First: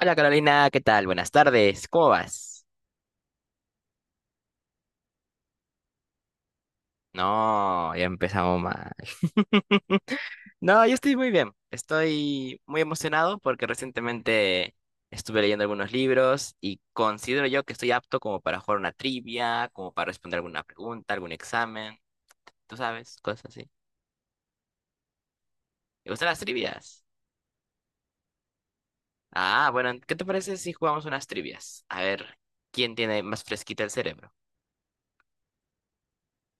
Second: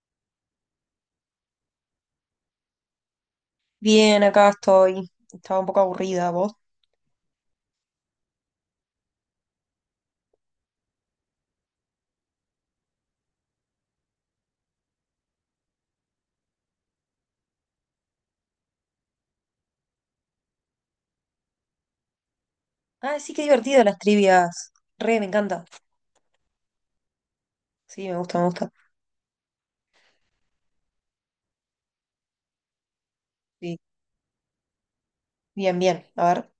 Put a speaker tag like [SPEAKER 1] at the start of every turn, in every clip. [SPEAKER 1] Hola Carolina, ¿qué tal? Buenas tardes, ¿cómo vas?
[SPEAKER 2] Bien, acá estoy. Estaba un poco aburrida, ¿vos?
[SPEAKER 1] No, ya empezamos mal. No, yo estoy muy bien. Estoy muy emocionado porque recientemente estuve leyendo algunos libros y considero yo que estoy apto como para jugar una trivia, como para responder alguna pregunta, algún examen, tú sabes,
[SPEAKER 2] Ah, sí, qué
[SPEAKER 1] cosas así.
[SPEAKER 2] divertido las trivias. Re, me encanta.
[SPEAKER 1] ¿Te gustan las trivias?
[SPEAKER 2] Sí, me gusta, me gusta.
[SPEAKER 1] Ah, bueno, ¿qué te parece si jugamos unas trivias? A ver, ¿quién tiene más
[SPEAKER 2] Sí,
[SPEAKER 1] fresquita el cerebro?
[SPEAKER 2] bien, bien. A ver.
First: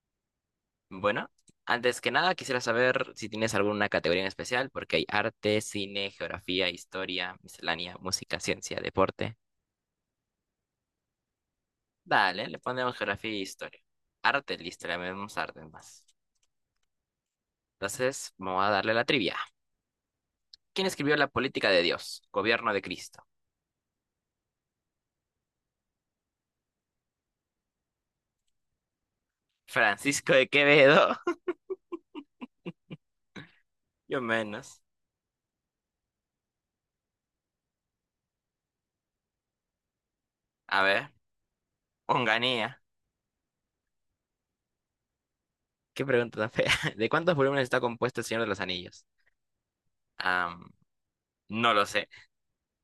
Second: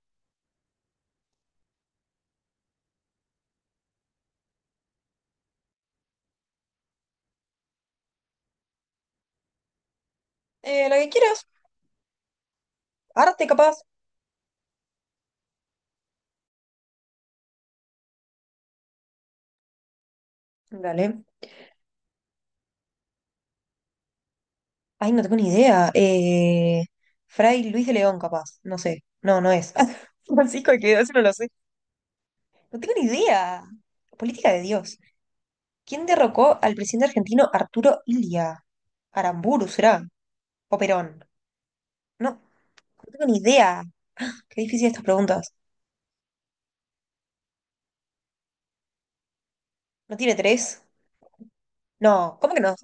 [SPEAKER 1] Bueno, antes que nada quisiera saber si tienes alguna categoría en especial, porque hay arte, cine, geografía, historia, miscelánea, música, ciencia, deporte.
[SPEAKER 2] Lo que quieras.
[SPEAKER 1] Dale, le ponemos geografía y
[SPEAKER 2] Arte,
[SPEAKER 1] historia.
[SPEAKER 2] capaz.
[SPEAKER 1] Arte, listo, le ponemos arte más. Entonces, vamos a darle la trivia. ¿Quién escribió
[SPEAKER 2] Dale.
[SPEAKER 1] La política de Dios? Gobierno de Cristo.
[SPEAKER 2] Ay, no tengo ni idea. Fray Luis de León, capaz. No sé. No, no es.
[SPEAKER 1] Francisco de
[SPEAKER 2] Francisco de Quevedo, eso
[SPEAKER 1] Quevedo.
[SPEAKER 2] no lo sé. No tengo ni idea.
[SPEAKER 1] Yo
[SPEAKER 2] Política de
[SPEAKER 1] menos.
[SPEAKER 2] Dios. ¿Quién derrocó al presidente argentino Arturo Illia? Aramburu, ¿será? ¿O
[SPEAKER 1] A
[SPEAKER 2] Perón?
[SPEAKER 1] ver,
[SPEAKER 2] No, no
[SPEAKER 1] Onganía.
[SPEAKER 2] tengo ni idea. Qué difícil estas preguntas.
[SPEAKER 1] Qué pregunta tan fea. ¿De cuántos volúmenes está compuesto El Señor de los Anillos?
[SPEAKER 2] ¿No tiene
[SPEAKER 1] Am,
[SPEAKER 2] tres?
[SPEAKER 1] no lo sé.
[SPEAKER 2] No, ¿cómo que no?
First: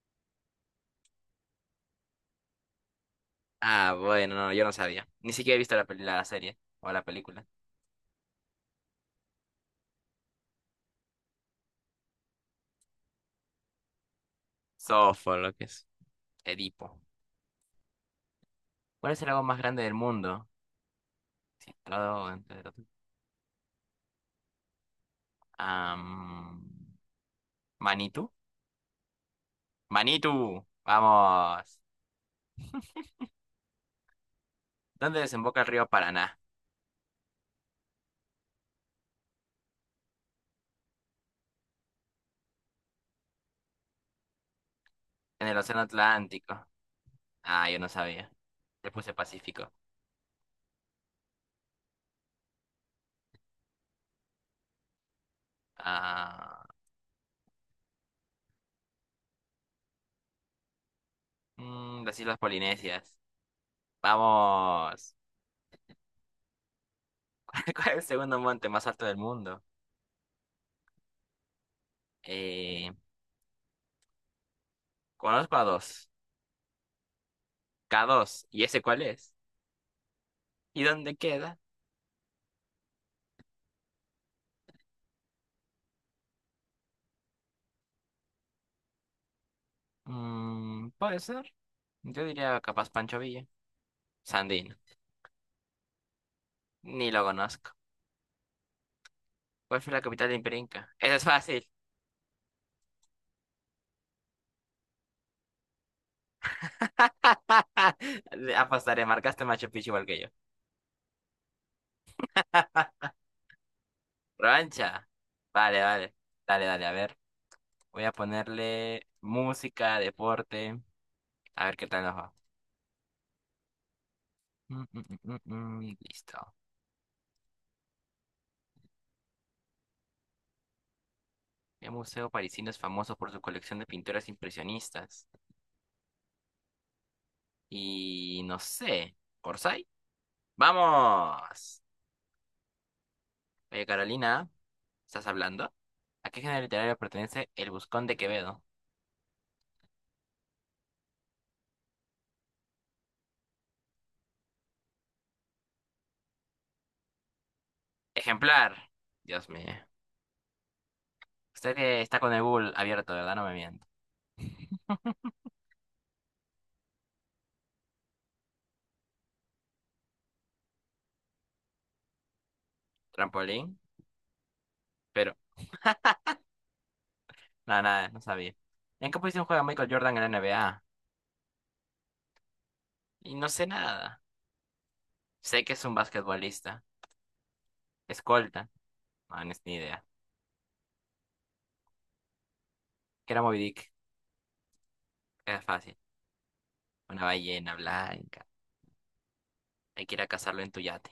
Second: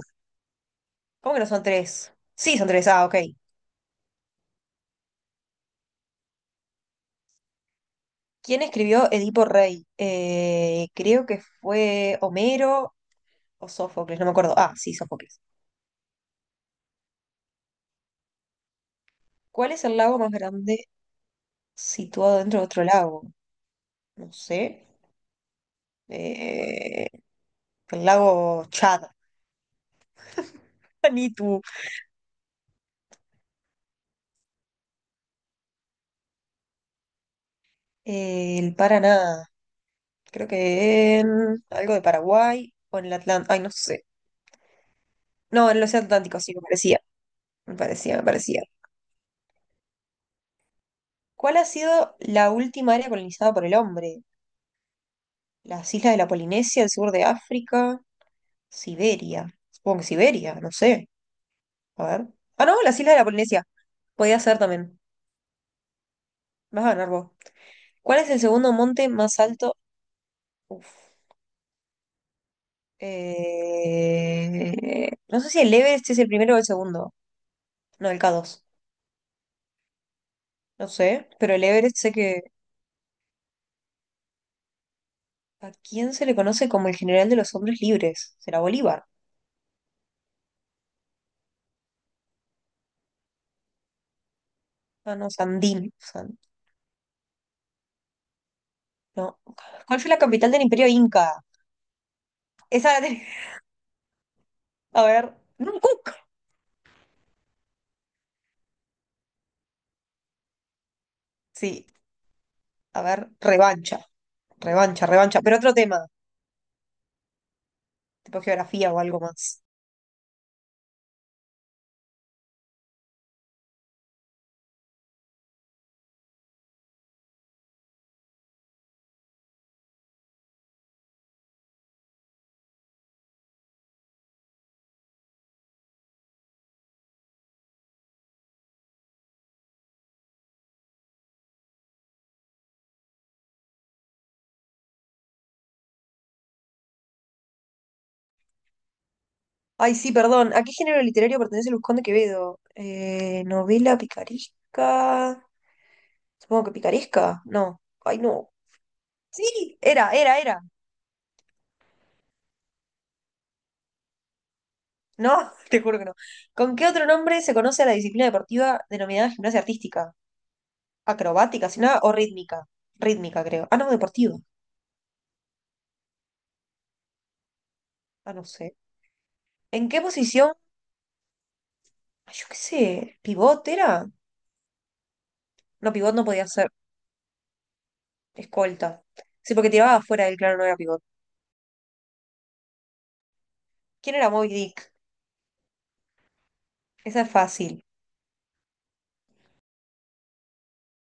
[SPEAKER 2] ¿Cómo que no son tres? Sí, son tres. Ah, ok.
[SPEAKER 1] Ah, bueno, no, yo no sabía. Ni siquiera he visto la, la serie o la película.
[SPEAKER 2] ¿Quién escribió Edipo Rey? Creo que fue Homero o Sófocles, no me acuerdo. Ah, sí,
[SPEAKER 1] Sofo,
[SPEAKER 2] Sófocles.
[SPEAKER 1] lo que es. Edipo. ¿Cuál es el lago más
[SPEAKER 2] ¿Cuál
[SPEAKER 1] grande
[SPEAKER 2] es
[SPEAKER 1] del
[SPEAKER 2] el lago más
[SPEAKER 1] mundo?
[SPEAKER 2] grande
[SPEAKER 1] Situado
[SPEAKER 2] situado dentro
[SPEAKER 1] entre...
[SPEAKER 2] de otro lago? No sé.
[SPEAKER 1] Am,
[SPEAKER 2] Eh, el
[SPEAKER 1] Manitu.
[SPEAKER 2] lago Chad.
[SPEAKER 1] Manitu,
[SPEAKER 2] Ni tú.
[SPEAKER 1] vamos. ¿Dónde desemboca el río Paraná?
[SPEAKER 2] El Paraná. Creo que en algo de Paraguay o en el Atlántico. Ay, no sé.
[SPEAKER 1] En el
[SPEAKER 2] No, en
[SPEAKER 1] Océano
[SPEAKER 2] el Océano Atlántico, sí, me
[SPEAKER 1] Atlántico.
[SPEAKER 2] parecía.
[SPEAKER 1] Ah,
[SPEAKER 2] Me
[SPEAKER 1] yo no
[SPEAKER 2] parecía, me
[SPEAKER 1] sabía.
[SPEAKER 2] parecía.
[SPEAKER 1] Le puse Pacífico.
[SPEAKER 2] ¿Cuál ha sido la última área colonizada por el hombre? Las islas de la
[SPEAKER 1] Ah,
[SPEAKER 2] Polinesia, el sur de África, Siberia. Supongo que Siberia, no sé. A
[SPEAKER 1] las
[SPEAKER 2] ver.
[SPEAKER 1] Islas
[SPEAKER 2] Ah, no, las islas
[SPEAKER 1] Polinesias.
[SPEAKER 2] de la Polinesia. Podía ser también.
[SPEAKER 1] Vamos.
[SPEAKER 2] Vas a ganar vos.
[SPEAKER 1] ¿Cuál, es el
[SPEAKER 2] ¿Cuál es
[SPEAKER 1] segundo
[SPEAKER 2] el
[SPEAKER 1] monte
[SPEAKER 2] segundo
[SPEAKER 1] más alto
[SPEAKER 2] monte
[SPEAKER 1] del
[SPEAKER 2] más
[SPEAKER 1] mundo?
[SPEAKER 2] alto? Uf.
[SPEAKER 1] Eh,
[SPEAKER 2] No sé
[SPEAKER 1] conozco
[SPEAKER 2] si
[SPEAKER 1] a
[SPEAKER 2] el
[SPEAKER 1] dos.
[SPEAKER 2] Everest es el primero o el segundo.
[SPEAKER 1] K
[SPEAKER 2] No, el k
[SPEAKER 1] dos. ¿Y
[SPEAKER 2] dos,
[SPEAKER 1] ese cuál es? ¿Y
[SPEAKER 2] No
[SPEAKER 1] dónde
[SPEAKER 2] sé. Pero
[SPEAKER 1] queda?
[SPEAKER 2] el Everest sé que. ¿A quién se le conoce como el general de los hombres libres? ¿Será Bolívar?
[SPEAKER 1] Mm, puede ser. Yo diría capaz Pancho Villa. Sandino.
[SPEAKER 2] Ah, no, Sandín.
[SPEAKER 1] Ni lo conozco.
[SPEAKER 2] No.
[SPEAKER 1] ¿Cuál fue
[SPEAKER 2] ¿Cuál
[SPEAKER 1] la
[SPEAKER 2] fue la
[SPEAKER 1] capital de
[SPEAKER 2] capital
[SPEAKER 1] Imperio
[SPEAKER 2] del Imperio
[SPEAKER 1] Inca? Eso es
[SPEAKER 2] Inca?
[SPEAKER 1] fácil.
[SPEAKER 2] Esa la tenía- A ver. No, Cook.
[SPEAKER 1] Le apostaré, marcaste Machu Picchu igual que yo.
[SPEAKER 2] Sí, a ver, revancha, revancha,
[SPEAKER 1] Rancha.
[SPEAKER 2] revancha, pero otro
[SPEAKER 1] Vale,
[SPEAKER 2] tema,
[SPEAKER 1] vale. Dale, dale, a ver. Voy a
[SPEAKER 2] tipo geografía o
[SPEAKER 1] ponerle
[SPEAKER 2] algo más.
[SPEAKER 1] música, deporte. A ver qué tal nos va. Mm, mm, Listo. El museo parisino es famoso por su colección de pinturas impresionistas. Y no sé. ¿Orsay? ¡Vamos! Oye, Carolina, ¿estás hablando? ¿A qué género literario pertenece El Buscón de Quevedo?
[SPEAKER 2] Ay, sí, perdón, ¿a qué género literario pertenece Luzcón de Quevedo? Novela picaresca. Supongo que picaresca, no. Ay, no.
[SPEAKER 1] Ejemplar. Dios mío.
[SPEAKER 2] Sí, era.
[SPEAKER 1] Usted que está con el Google abierto, ¿verdad? No me miento.
[SPEAKER 2] No, te juro que no. ¿Con qué otro nombre se conoce a la disciplina deportiva denominada gimnasia artística? ¿Acrobática, si nada, o rítmica? Rítmica, creo. Ah,
[SPEAKER 1] Trampolín.
[SPEAKER 2] no, deportiva.
[SPEAKER 1] Pero, nada, nada, no
[SPEAKER 2] Ah, no
[SPEAKER 1] sabía.
[SPEAKER 2] sé.
[SPEAKER 1] ¿En qué posición juega
[SPEAKER 2] ¿En
[SPEAKER 1] Michael
[SPEAKER 2] qué
[SPEAKER 1] Jordan en la
[SPEAKER 2] posición?
[SPEAKER 1] NBA?
[SPEAKER 2] Ay, yo qué sé,
[SPEAKER 1] Y no sé
[SPEAKER 2] ¿pivot era?
[SPEAKER 1] nada. Sé que es
[SPEAKER 2] No,
[SPEAKER 1] un
[SPEAKER 2] pivot no podía ser.
[SPEAKER 1] basquetbolista. Escolta.
[SPEAKER 2] Escolta.
[SPEAKER 1] No, no
[SPEAKER 2] Sí,
[SPEAKER 1] es
[SPEAKER 2] porque
[SPEAKER 1] ni
[SPEAKER 2] tiraba
[SPEAKER 1] idea.
[SPEAKER 2] afuera del claro, no era pivot.
[SPEAKER 1] ¿Qué era Moby Dick?
[SPEAKER 2] ¿Quién era Moby Dick?
[SPEAKER 1] Era fácil. Una
[SPEAKER 2] Esa es
[SPEAKER 1] ballena
[SPEAKER 2] fácil.
[SPEAKER 1] blanca. Hay que ir a cazarlo en tu yate.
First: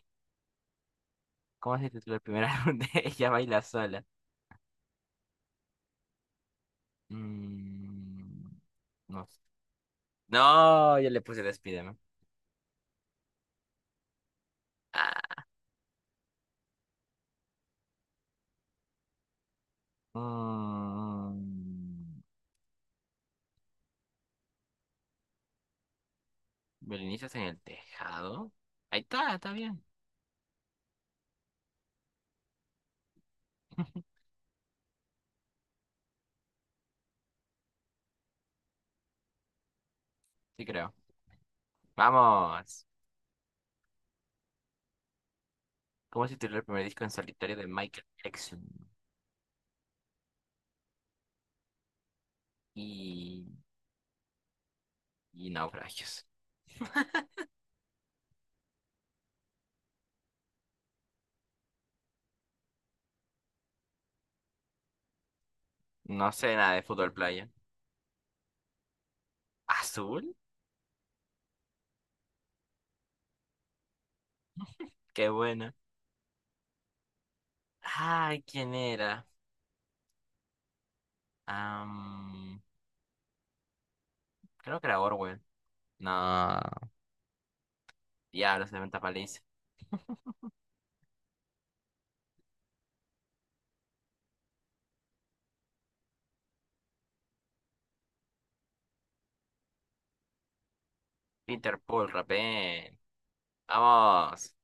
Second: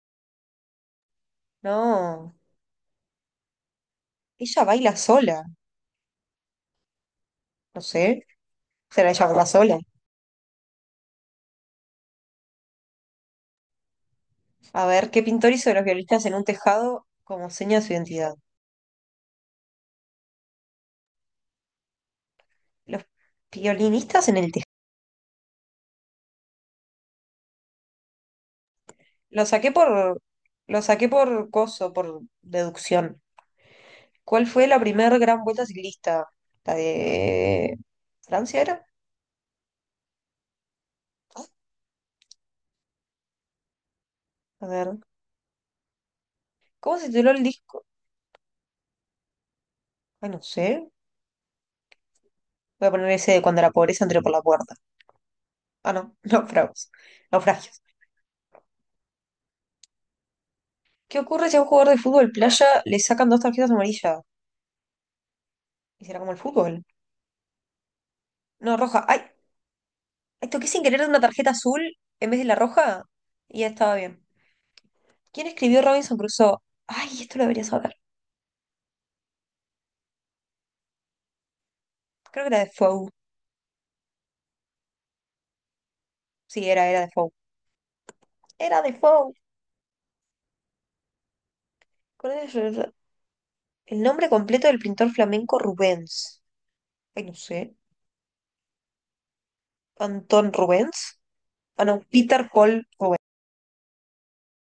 [SPEAKER 1] ¿Cómo se titula el
[SPEAKER 2] No.
[SPEAKER 1] primer álbum de Ella Baila Sola?
[SPEAKER 2] Ella baila sola. No sé.
[SPEAKER 1] Mm,
[SPEAKER 2] Será
[SPEAKER 1] no
[SPEAKER 2] ella
[SPEAKER 1] sé.
[SPEAKER 2] baila sola.
[SPEAKER 1] No, yo le puse el Spiderman.
[SPEAKER 2] A ver, ¿qué
[SPEAKER 1] Ah.
[SPEAKER 2] pintor hizo de los violinistas en un tejado como seña de su identidad?
[SPEAKER 1] Mm,
[SPEAKER 2] Los violinistas en el tejado.
[SPEAKER 1] ¿Belinicias en el tejado? Ahí está,
[SPEAKER 2] Lo
[SPEAKER 1] está
[SPEAKER 2] saqué
[SPEAKER 1] bien.
[SPEAKER 2] por. Lo saqué por coso, por deducción. ¿Cuál fue la primera gran vuelta ciclista? ¿La de Francia era?
[SPEAKER 1] Sí creo. Vamos.
[SPEAKER 2] A ver.
[SPEAKER 1] ¿Cómo se titula el primer
[SPEAKER 2] ¿Cómo
[SPEAKER 1] disco
[SPEAKER 2] se
[SPEAKER 1] en
[SPEAKER 2] tituló el
[SPEAKER 1] solitario de
[SPEAKER 2] disco?
[SPEAKER 1] Michael Jackson?
[SPEAKER 2] Ay, no sé. Voy a poner ese de
[SPEAKER 1] Y...
[SPEAKER 2] cuando la pobreza entró por la puerta.
[SPEAKER 1] y
[SPEAKER 2] Ah, no,
[SPEAKER 1] naufragios.
[SPEAKER 2] naufragos. Naufragios. ¿Qué ocurre si a un jugador de fútbol playa le sacan dos tarjetas amarillas? ¿Y será
[SPEAKER 1] No
[SPEAKER 2] como el
[SPEAKER 1] sé nada de
[SPEAKER 2] fútbol?
[SPEAKER 1] fútbol playa.
[SPEAKER 2] No, roja. ¡Ay!
[SPEAKER 1] ¿Azul?
[SPEAKER 2] Ay, toqué sin querer una tarjeta azul en vez de la roja y ya estaba bien.
[SPEAKER 1] Qué
[SPEAKER 2] ¿Quién
[SPEAKER 1] buena.
[SPEAKER 2] escribió Robinson Crusoe? ¡Ay! Esto lo debería saber.
[SPEAKER 1] Ay, ¿quién era?
[SPEAKER 2] Creo que
[SPEAKER 1] Am,
[SPEAKER 2] era Defoe.
[SPEAKER 1] creo que era Orwell. No.
[SPEAKER 2] Sí, era Defoe.
[SPEAKER 1] Diablos, se
[SPEAKER 2] Era
[SPEAKER 1] me
[SPEAKER 2] Defoe.
[SPEAKER 1] paliza.
[SPEAKER 2] ¿Cuál es el nombre completo del pintor flamenco Rubens? Ay, no sé. ¿Antón Rubens?
[SPEAKER 1] Peter
[SPEAKER 2] Ah, no,
[SPEAKER 1] Paul,
[SPEAKER 2] Peter Paul
[SPEAKER 1] rapé.
[SPEAKER 2] Rubens.
[SPEAKER 1] Vamos,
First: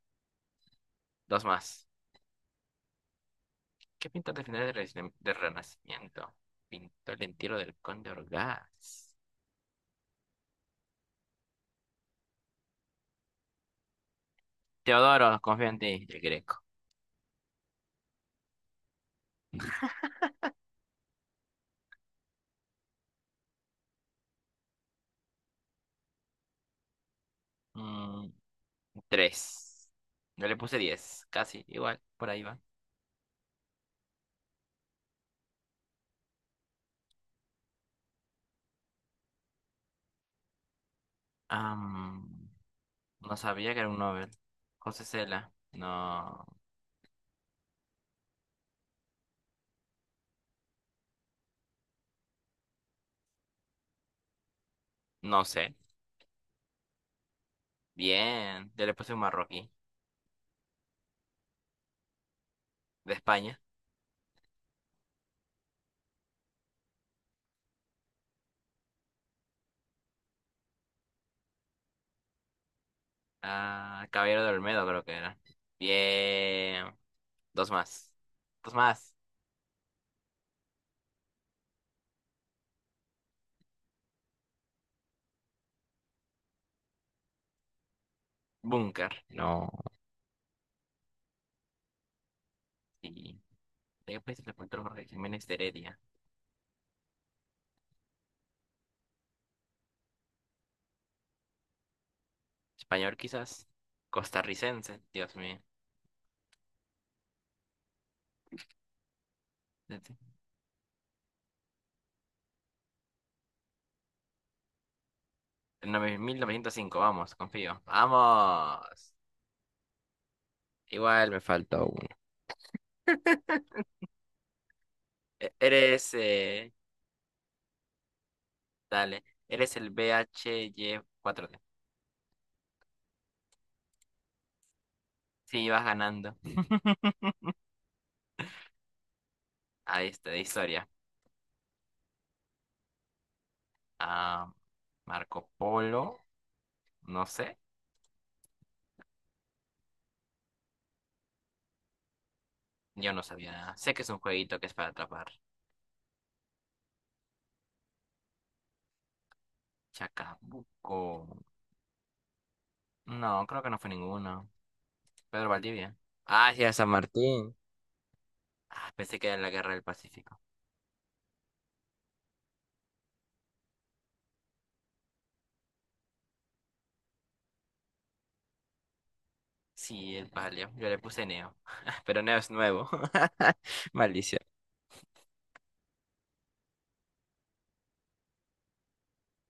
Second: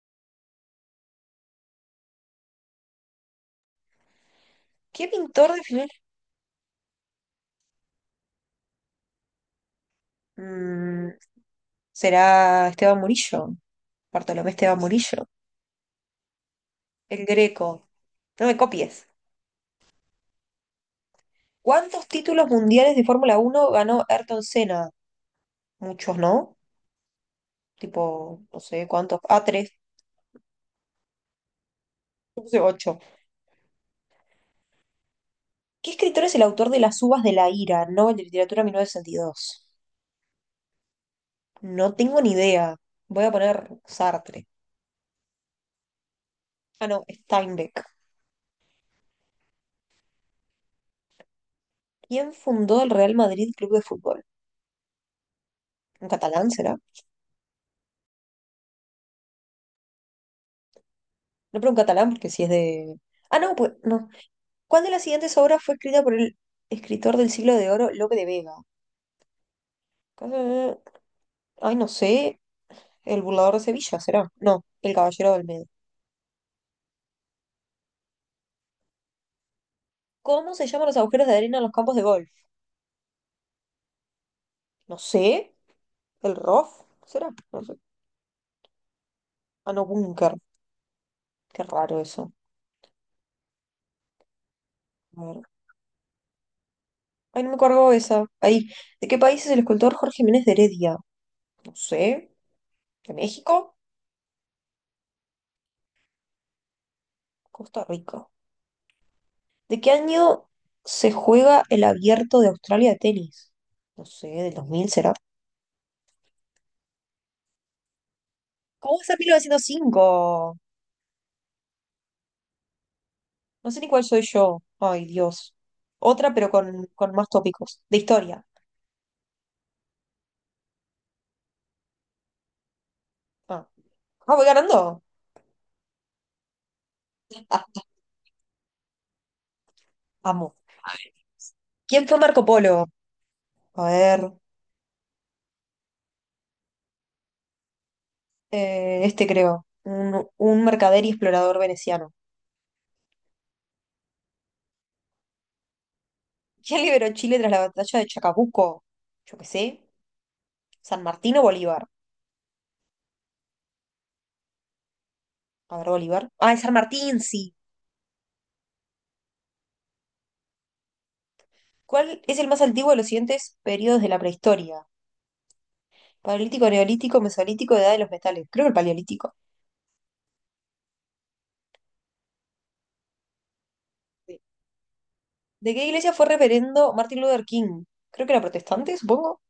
[SPEAKER 1] dos más. ¿Qué pintor de finales
[SPEAKER 2] ¿Qué
[SPEAKER 1] Del
[SPEAKER 2] pintor definió?
[SPEAKER 1] Renacimiento? Pintó el entierro del conde Orgaz.
[SPEAKER 2] el- será Esteban Murillo, Bartolomé Esteban Murillo,
[SPEAKER 1] Teodoro, confío en ti, el greco.
[SPEAKER 2] el Greco. No me copies. ¿Cuántos títulos mundiales de Fórmula Uno ganó Ayrton Senna? Muchos, ¿no?
[SPEAKER 1] Mm,
[SPEAKER 2] Tipo, no sé cuántos. Ah, tres,
[SPEAKER 1] tres. Yo le puse diez, casi, igual, por ahí
[SPEAKER 2] no
[SPEAKER 1] va.
[SPEAKER 2] sé, ocho. ¿Qué escritor es el autor de Las uvas de la ira, Nobel de Literatura 1962. No tengo ni
[SPEAKER 1] Am,
[SPEAKER 2] idea. Voy a
[SPEAKER 1] no
[SPEAKER 2] poner
[SPEAKER 1] sabía que era un Nobel.
[SPEAKER 2] Sartre.
[SPEAKER 1] José Cela, no,
[SPEAKER 2] Ah, no, Steinbeck. ¿Quién fundó el Real Madrid Club de Fútbol?
[SPEAKER 1] no sé.
[SPEAKER 2] ¿Un catalán será?
[SPEAKER 1] Bien, yo le puse un marroquí,
[SPEAKER 2] No, pero un catalán porque si es de.
[SPEAKER 1] de
[SPEAKER 2] Ah, no,
[SPEAKER 1] España.
[SPEAKER 2] pues no. ¿Cuál de las siguientes obras fue escrita por el escritor del siglo de oro, Lope de Vega? Eh, Ay, no sé. El burlador de Sevilla,
[SPEAKER 1] Ah,
[SPEAKER 2] ¿será?
[SPEAKER 1] Caballero de
[SPEAKER 2] No,
[SPEAKER 1] Olmedo
[SPEAKER 2] el
[SPEAKER 1] creo que
[SPEAKER 2] caballero
[SPEAKER 1] era.
[SPEAKER 2] del medio.
[SPEAKER 1] Bien, dos más. Dos más.
[SPEAKER 2] ¿Cómo se llaman los agujeros de arena en los campos de golf? No sé. ¿El rough? ¿Será? No sé.
[SPEAKER 1] Búnker. No.
[SPEAKER 2] Ah, no, búnker. Qué raro eso.
[SPEAKER 1] Y después le encontró Jorge
[SPEAKER 2] A ver.
[SPEAKER 1] Jiménez de Heredia,
[SPEAKER 2] Ay, no me cargó esa. Ahí. ¿De qué país es el escultor Jorge Jiménez de Heredia? No sé. ¿De
[SPEAKER 1] español quizás,
[SPEAKER 2] México?
[SPEAKER 1] costarricense, Dios mío.
[SPEAKER 2] Costa Rica. ¿De qué
[SPEAKER 1] Fíjate.
[SPEAKER 2] año se juega el abierto de Australia de tenis? No sé, ¿del 2000, será?
[SPEAKER 1] 1905, vamos, confío. ¡Vamos!
[SPEAKER 2] ¿Cómo está 1905?
[SPEAKER 1] Igual me faltó uno.
[SPEAKER 2] No sé ni cuál soy yo. Ay, Dios.
[SPEAKER 1] Eres,
[SPEAKER 2] Otra, pero con más tópicos. De historia.
[SPEAKER 1] dale, eres el bhy cuatro d.
[SPEAKER 2] Ah, Ah, voy ganando.
[SPEAKER 1] Sí, vas ganando. Ahí está, de
[SPEAKER 2] Amo.
[SPEAKER 1] historia.
[SPEAKER 2] ¿Quién fue Marco Polo? A ver,
[SPEAKER 1] Ah, Marco Polo, no sé.
[SPEAKER 2] este creo. Un mercader y explorador veneciano.
[SPEAKER 1] Yo no sabía nada. Sé que es un jueguito que es para atrapar.
[SPEAKER 2] ¿Quién liberó Chile tras la batalla de Chacabuco? Yo qué sé.
[SPEAKER 1] Chacabuco.
[SPEAKER 2] ¿San Martín o Bolívar?
[SPEAKER 1] No, creo que no fue ninguno. Pedro
[SPEAKER 2] A ver,
[SPEAKER 1] Valdivia.
[SPEAKER 2] Bolívar.
[SPEAKER 1] Ah,
[SPEAKER 2] Ah, es
[SPEAKER 1] sí, a
[SPEAKER 2] San
[SPEAKER 1] San
[SPEAKER 2] Martín, sí.
[SPEAKER 1] Martín. Ah, pensé que era en la Guerra del Pacífico.
[SPEAKER 2] ¿Cuál es el más antiguo de los siguientes periodos de la prehistoria? Paleolítico, neolítico, mesolítico, edad de los metales. Creo que el paleolítico.
[SPEAKER 1] Sí, el palio. Yo le puse Neo. Pero Neo es nuevo. Malicia.
[SPEAKER 2] ¿De qué iglesia fue reverendo Martin Luther King? Creo que era protestante, supongo.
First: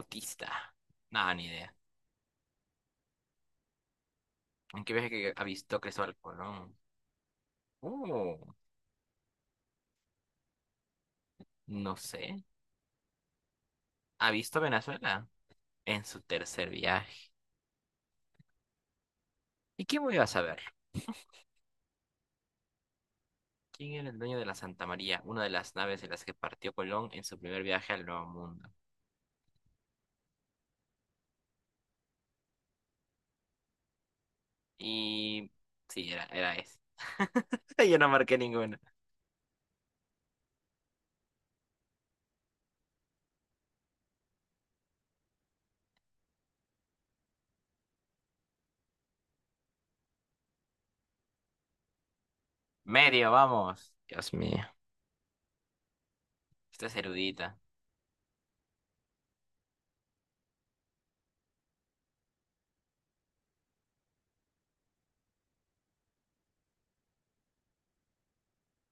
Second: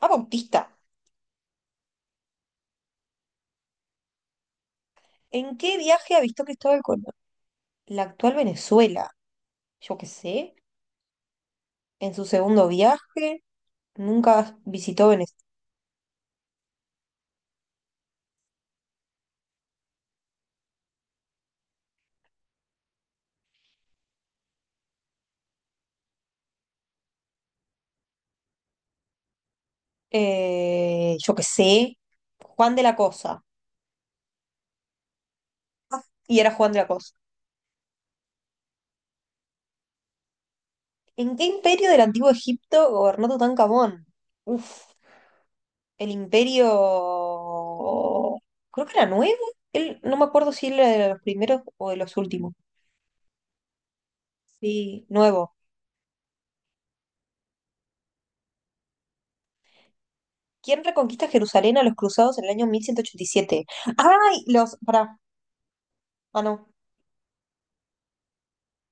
[SPEAKER 2] Ah, bautista.
[SPEAKER 1] Nada, ni idea. ¿En qué viaje que ha
[SPEAKER 2] ¿En qué
[SPEAKER 1] visto Cristóbal
[SPEAKER 2] viaje avistó
[SPEAKER 1] Colón?
[SPEAKER 2] Cristóbal Colón? La actual
[SPEAKER 1] Uh,
[SPEAKER 2] Venezuela. Yo qué sé.
[SPEAKER 1] no
[SPEAKER 2] En su
[SPEAKER 1] sé.
[SPEAKER 2] segundo viaje,
[SPEAKER 1] ¿Ha
[SPEAKER 2] nunca
[SPEAKER 1] visto
[SPEAKER 2] visitó
[SPEAKER 1] Venezuela?
[SPEAKER 2] Venezuela.
[SPEAKER 1] En su tercer viaje. ¿Y quién voy a saber? ¿Quién era el dueño de la Santa María? Una de las naves de las que partió Colón en su primer viaje al Nuevo Mundo.
[SPEAKER 2] Yo qué sé. Juan de la Cosa.
[SPEAKER 1] Y...
[SPEAKER 2] Ah,
[SPEAKER 1] sí, era,
[SPEAKER 2] y era
[SPEAKER 1] era
[SPEAKER 2] Juan
[SPEAKER 1] ese.
[SPEAKER 2] de la Cosa.
[SPEAKER 1] Yo no marqué ninguno.
[SPEAKER 2] ¿En qué imperio del antiguo Egipto gobernó Tutankamón? Uf, el imperio. Creo que era nuevo. Él, no me acuerdo si él era de los primeros o de los últimos.
[SPEAKER 1] Medio, vamos. Dios mío.
[SPEAKER 2] Sí, nuevo.
[SPEAKER 1] Esta es erudita.
[SPEAKER 2] ¿Quién reconquista Jerusalén a los cruzados en el año 1187? ¡Ay! Los. Pará. Ah, no.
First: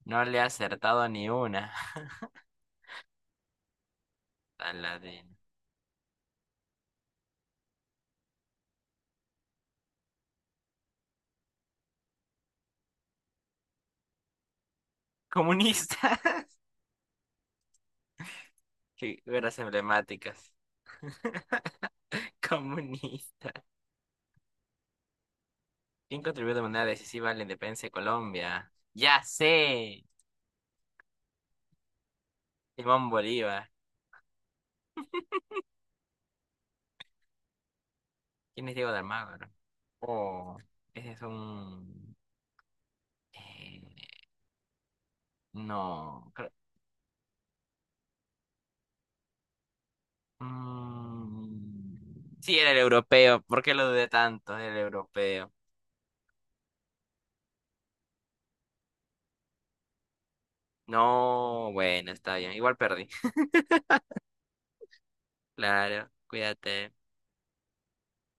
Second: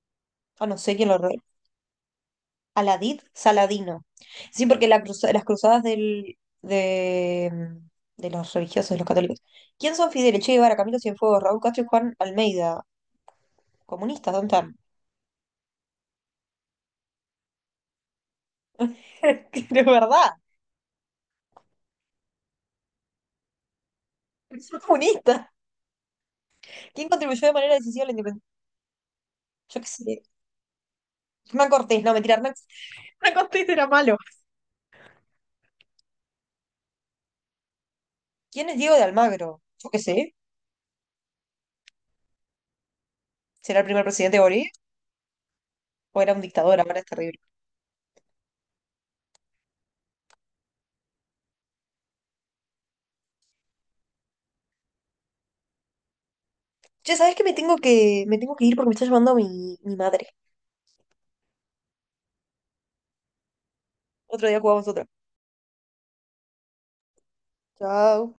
[SPEAKER 1] No le ha
[SPEAKER 2] Ah, no sé
[SPEAKER 1] acertado
[SPEAKER 2] quién lo.
[SPEAKER 1] ni una.
[SPEAKER 2] Aladid Saladino. Sí,
[SPEAKER 1] Tan
[SPEAKER 2] porque la cruza-
[SPEAKER 1] ladino.
[SPEAKER 2] las cruzadas de los religiosos, de los católicos. ¿Quién son Fidel Che Guevara, Camilo Cienfuegos, Raúl Castro y Juan Almeida? Comunistas, ¿dónde están?
[SPEAKER 1] Comunistas. Figuras
[SPEAKER 2] De verdad.
[SPEAKER 1] emblemáticas. Comunistas.
[SPEAKER 2] Son comunistas.
[SPEAKER 1] ¿Quién contribuyó de manera
[SPEAKER 2] ¿Quién
[SPEAKER 1] decisiva a la
[SPEAKER 2] contribuyó de manera
[SPEAKER 1] independencia de
[SPEAKER 2] decisiva a la independencia?
[SPEAKER 1] Colombia? Ya
[SPEAKER 2] Yo qué
[SPEAKER 1] sé.
[SPEAKER 2] sé. Hernán Cortés, no, mentira, Hernán,
[SPEAKER 1] Simón
[SPEAKER 2] Hernán
[SPEAKER 1] Bolívar.
[SPEAKER 2] Cortés era malo.
[SPEAKER 1] ¿Quién
[SPEAKER 2] ¿Quién
[SPEAKER 1] es
[SPEAKER 2] es
[SPEAKER 1] Diego
[SPEAKER 2] Diego
[SPEAKER 1] de
[SPEAKER 2] de
[SPEAKER 1] Almagro?
[SPEAKER 2] Almagro? Yo qué sé.
[SPEAKER 1] Oh, ese es un... eh,
[SPEAKER 2] ¿Será el primer presidente de Bolivia? O
[SPEAKER 1] no,
[SPEAKER 2] era un
[SPEAKER 1] creo...
[SPEAKER 2] dictador, ahora es terrible.
[SPEAKER 1] mm, sí, era el europeo. ¿Por qué lo dudé tanto? Era el europeo.
[SPEAKER 2] ¿Che, sabes que me tengo que ir porque me está llamando mi madre?
[SPEAKER 1] No, bueno, está bien. Igual perdí.
[SPEAKER 2] Otro día jugamos otra.
[SPEAKER 1] Claro, cuídate.
[SPEAKER 2] Chao.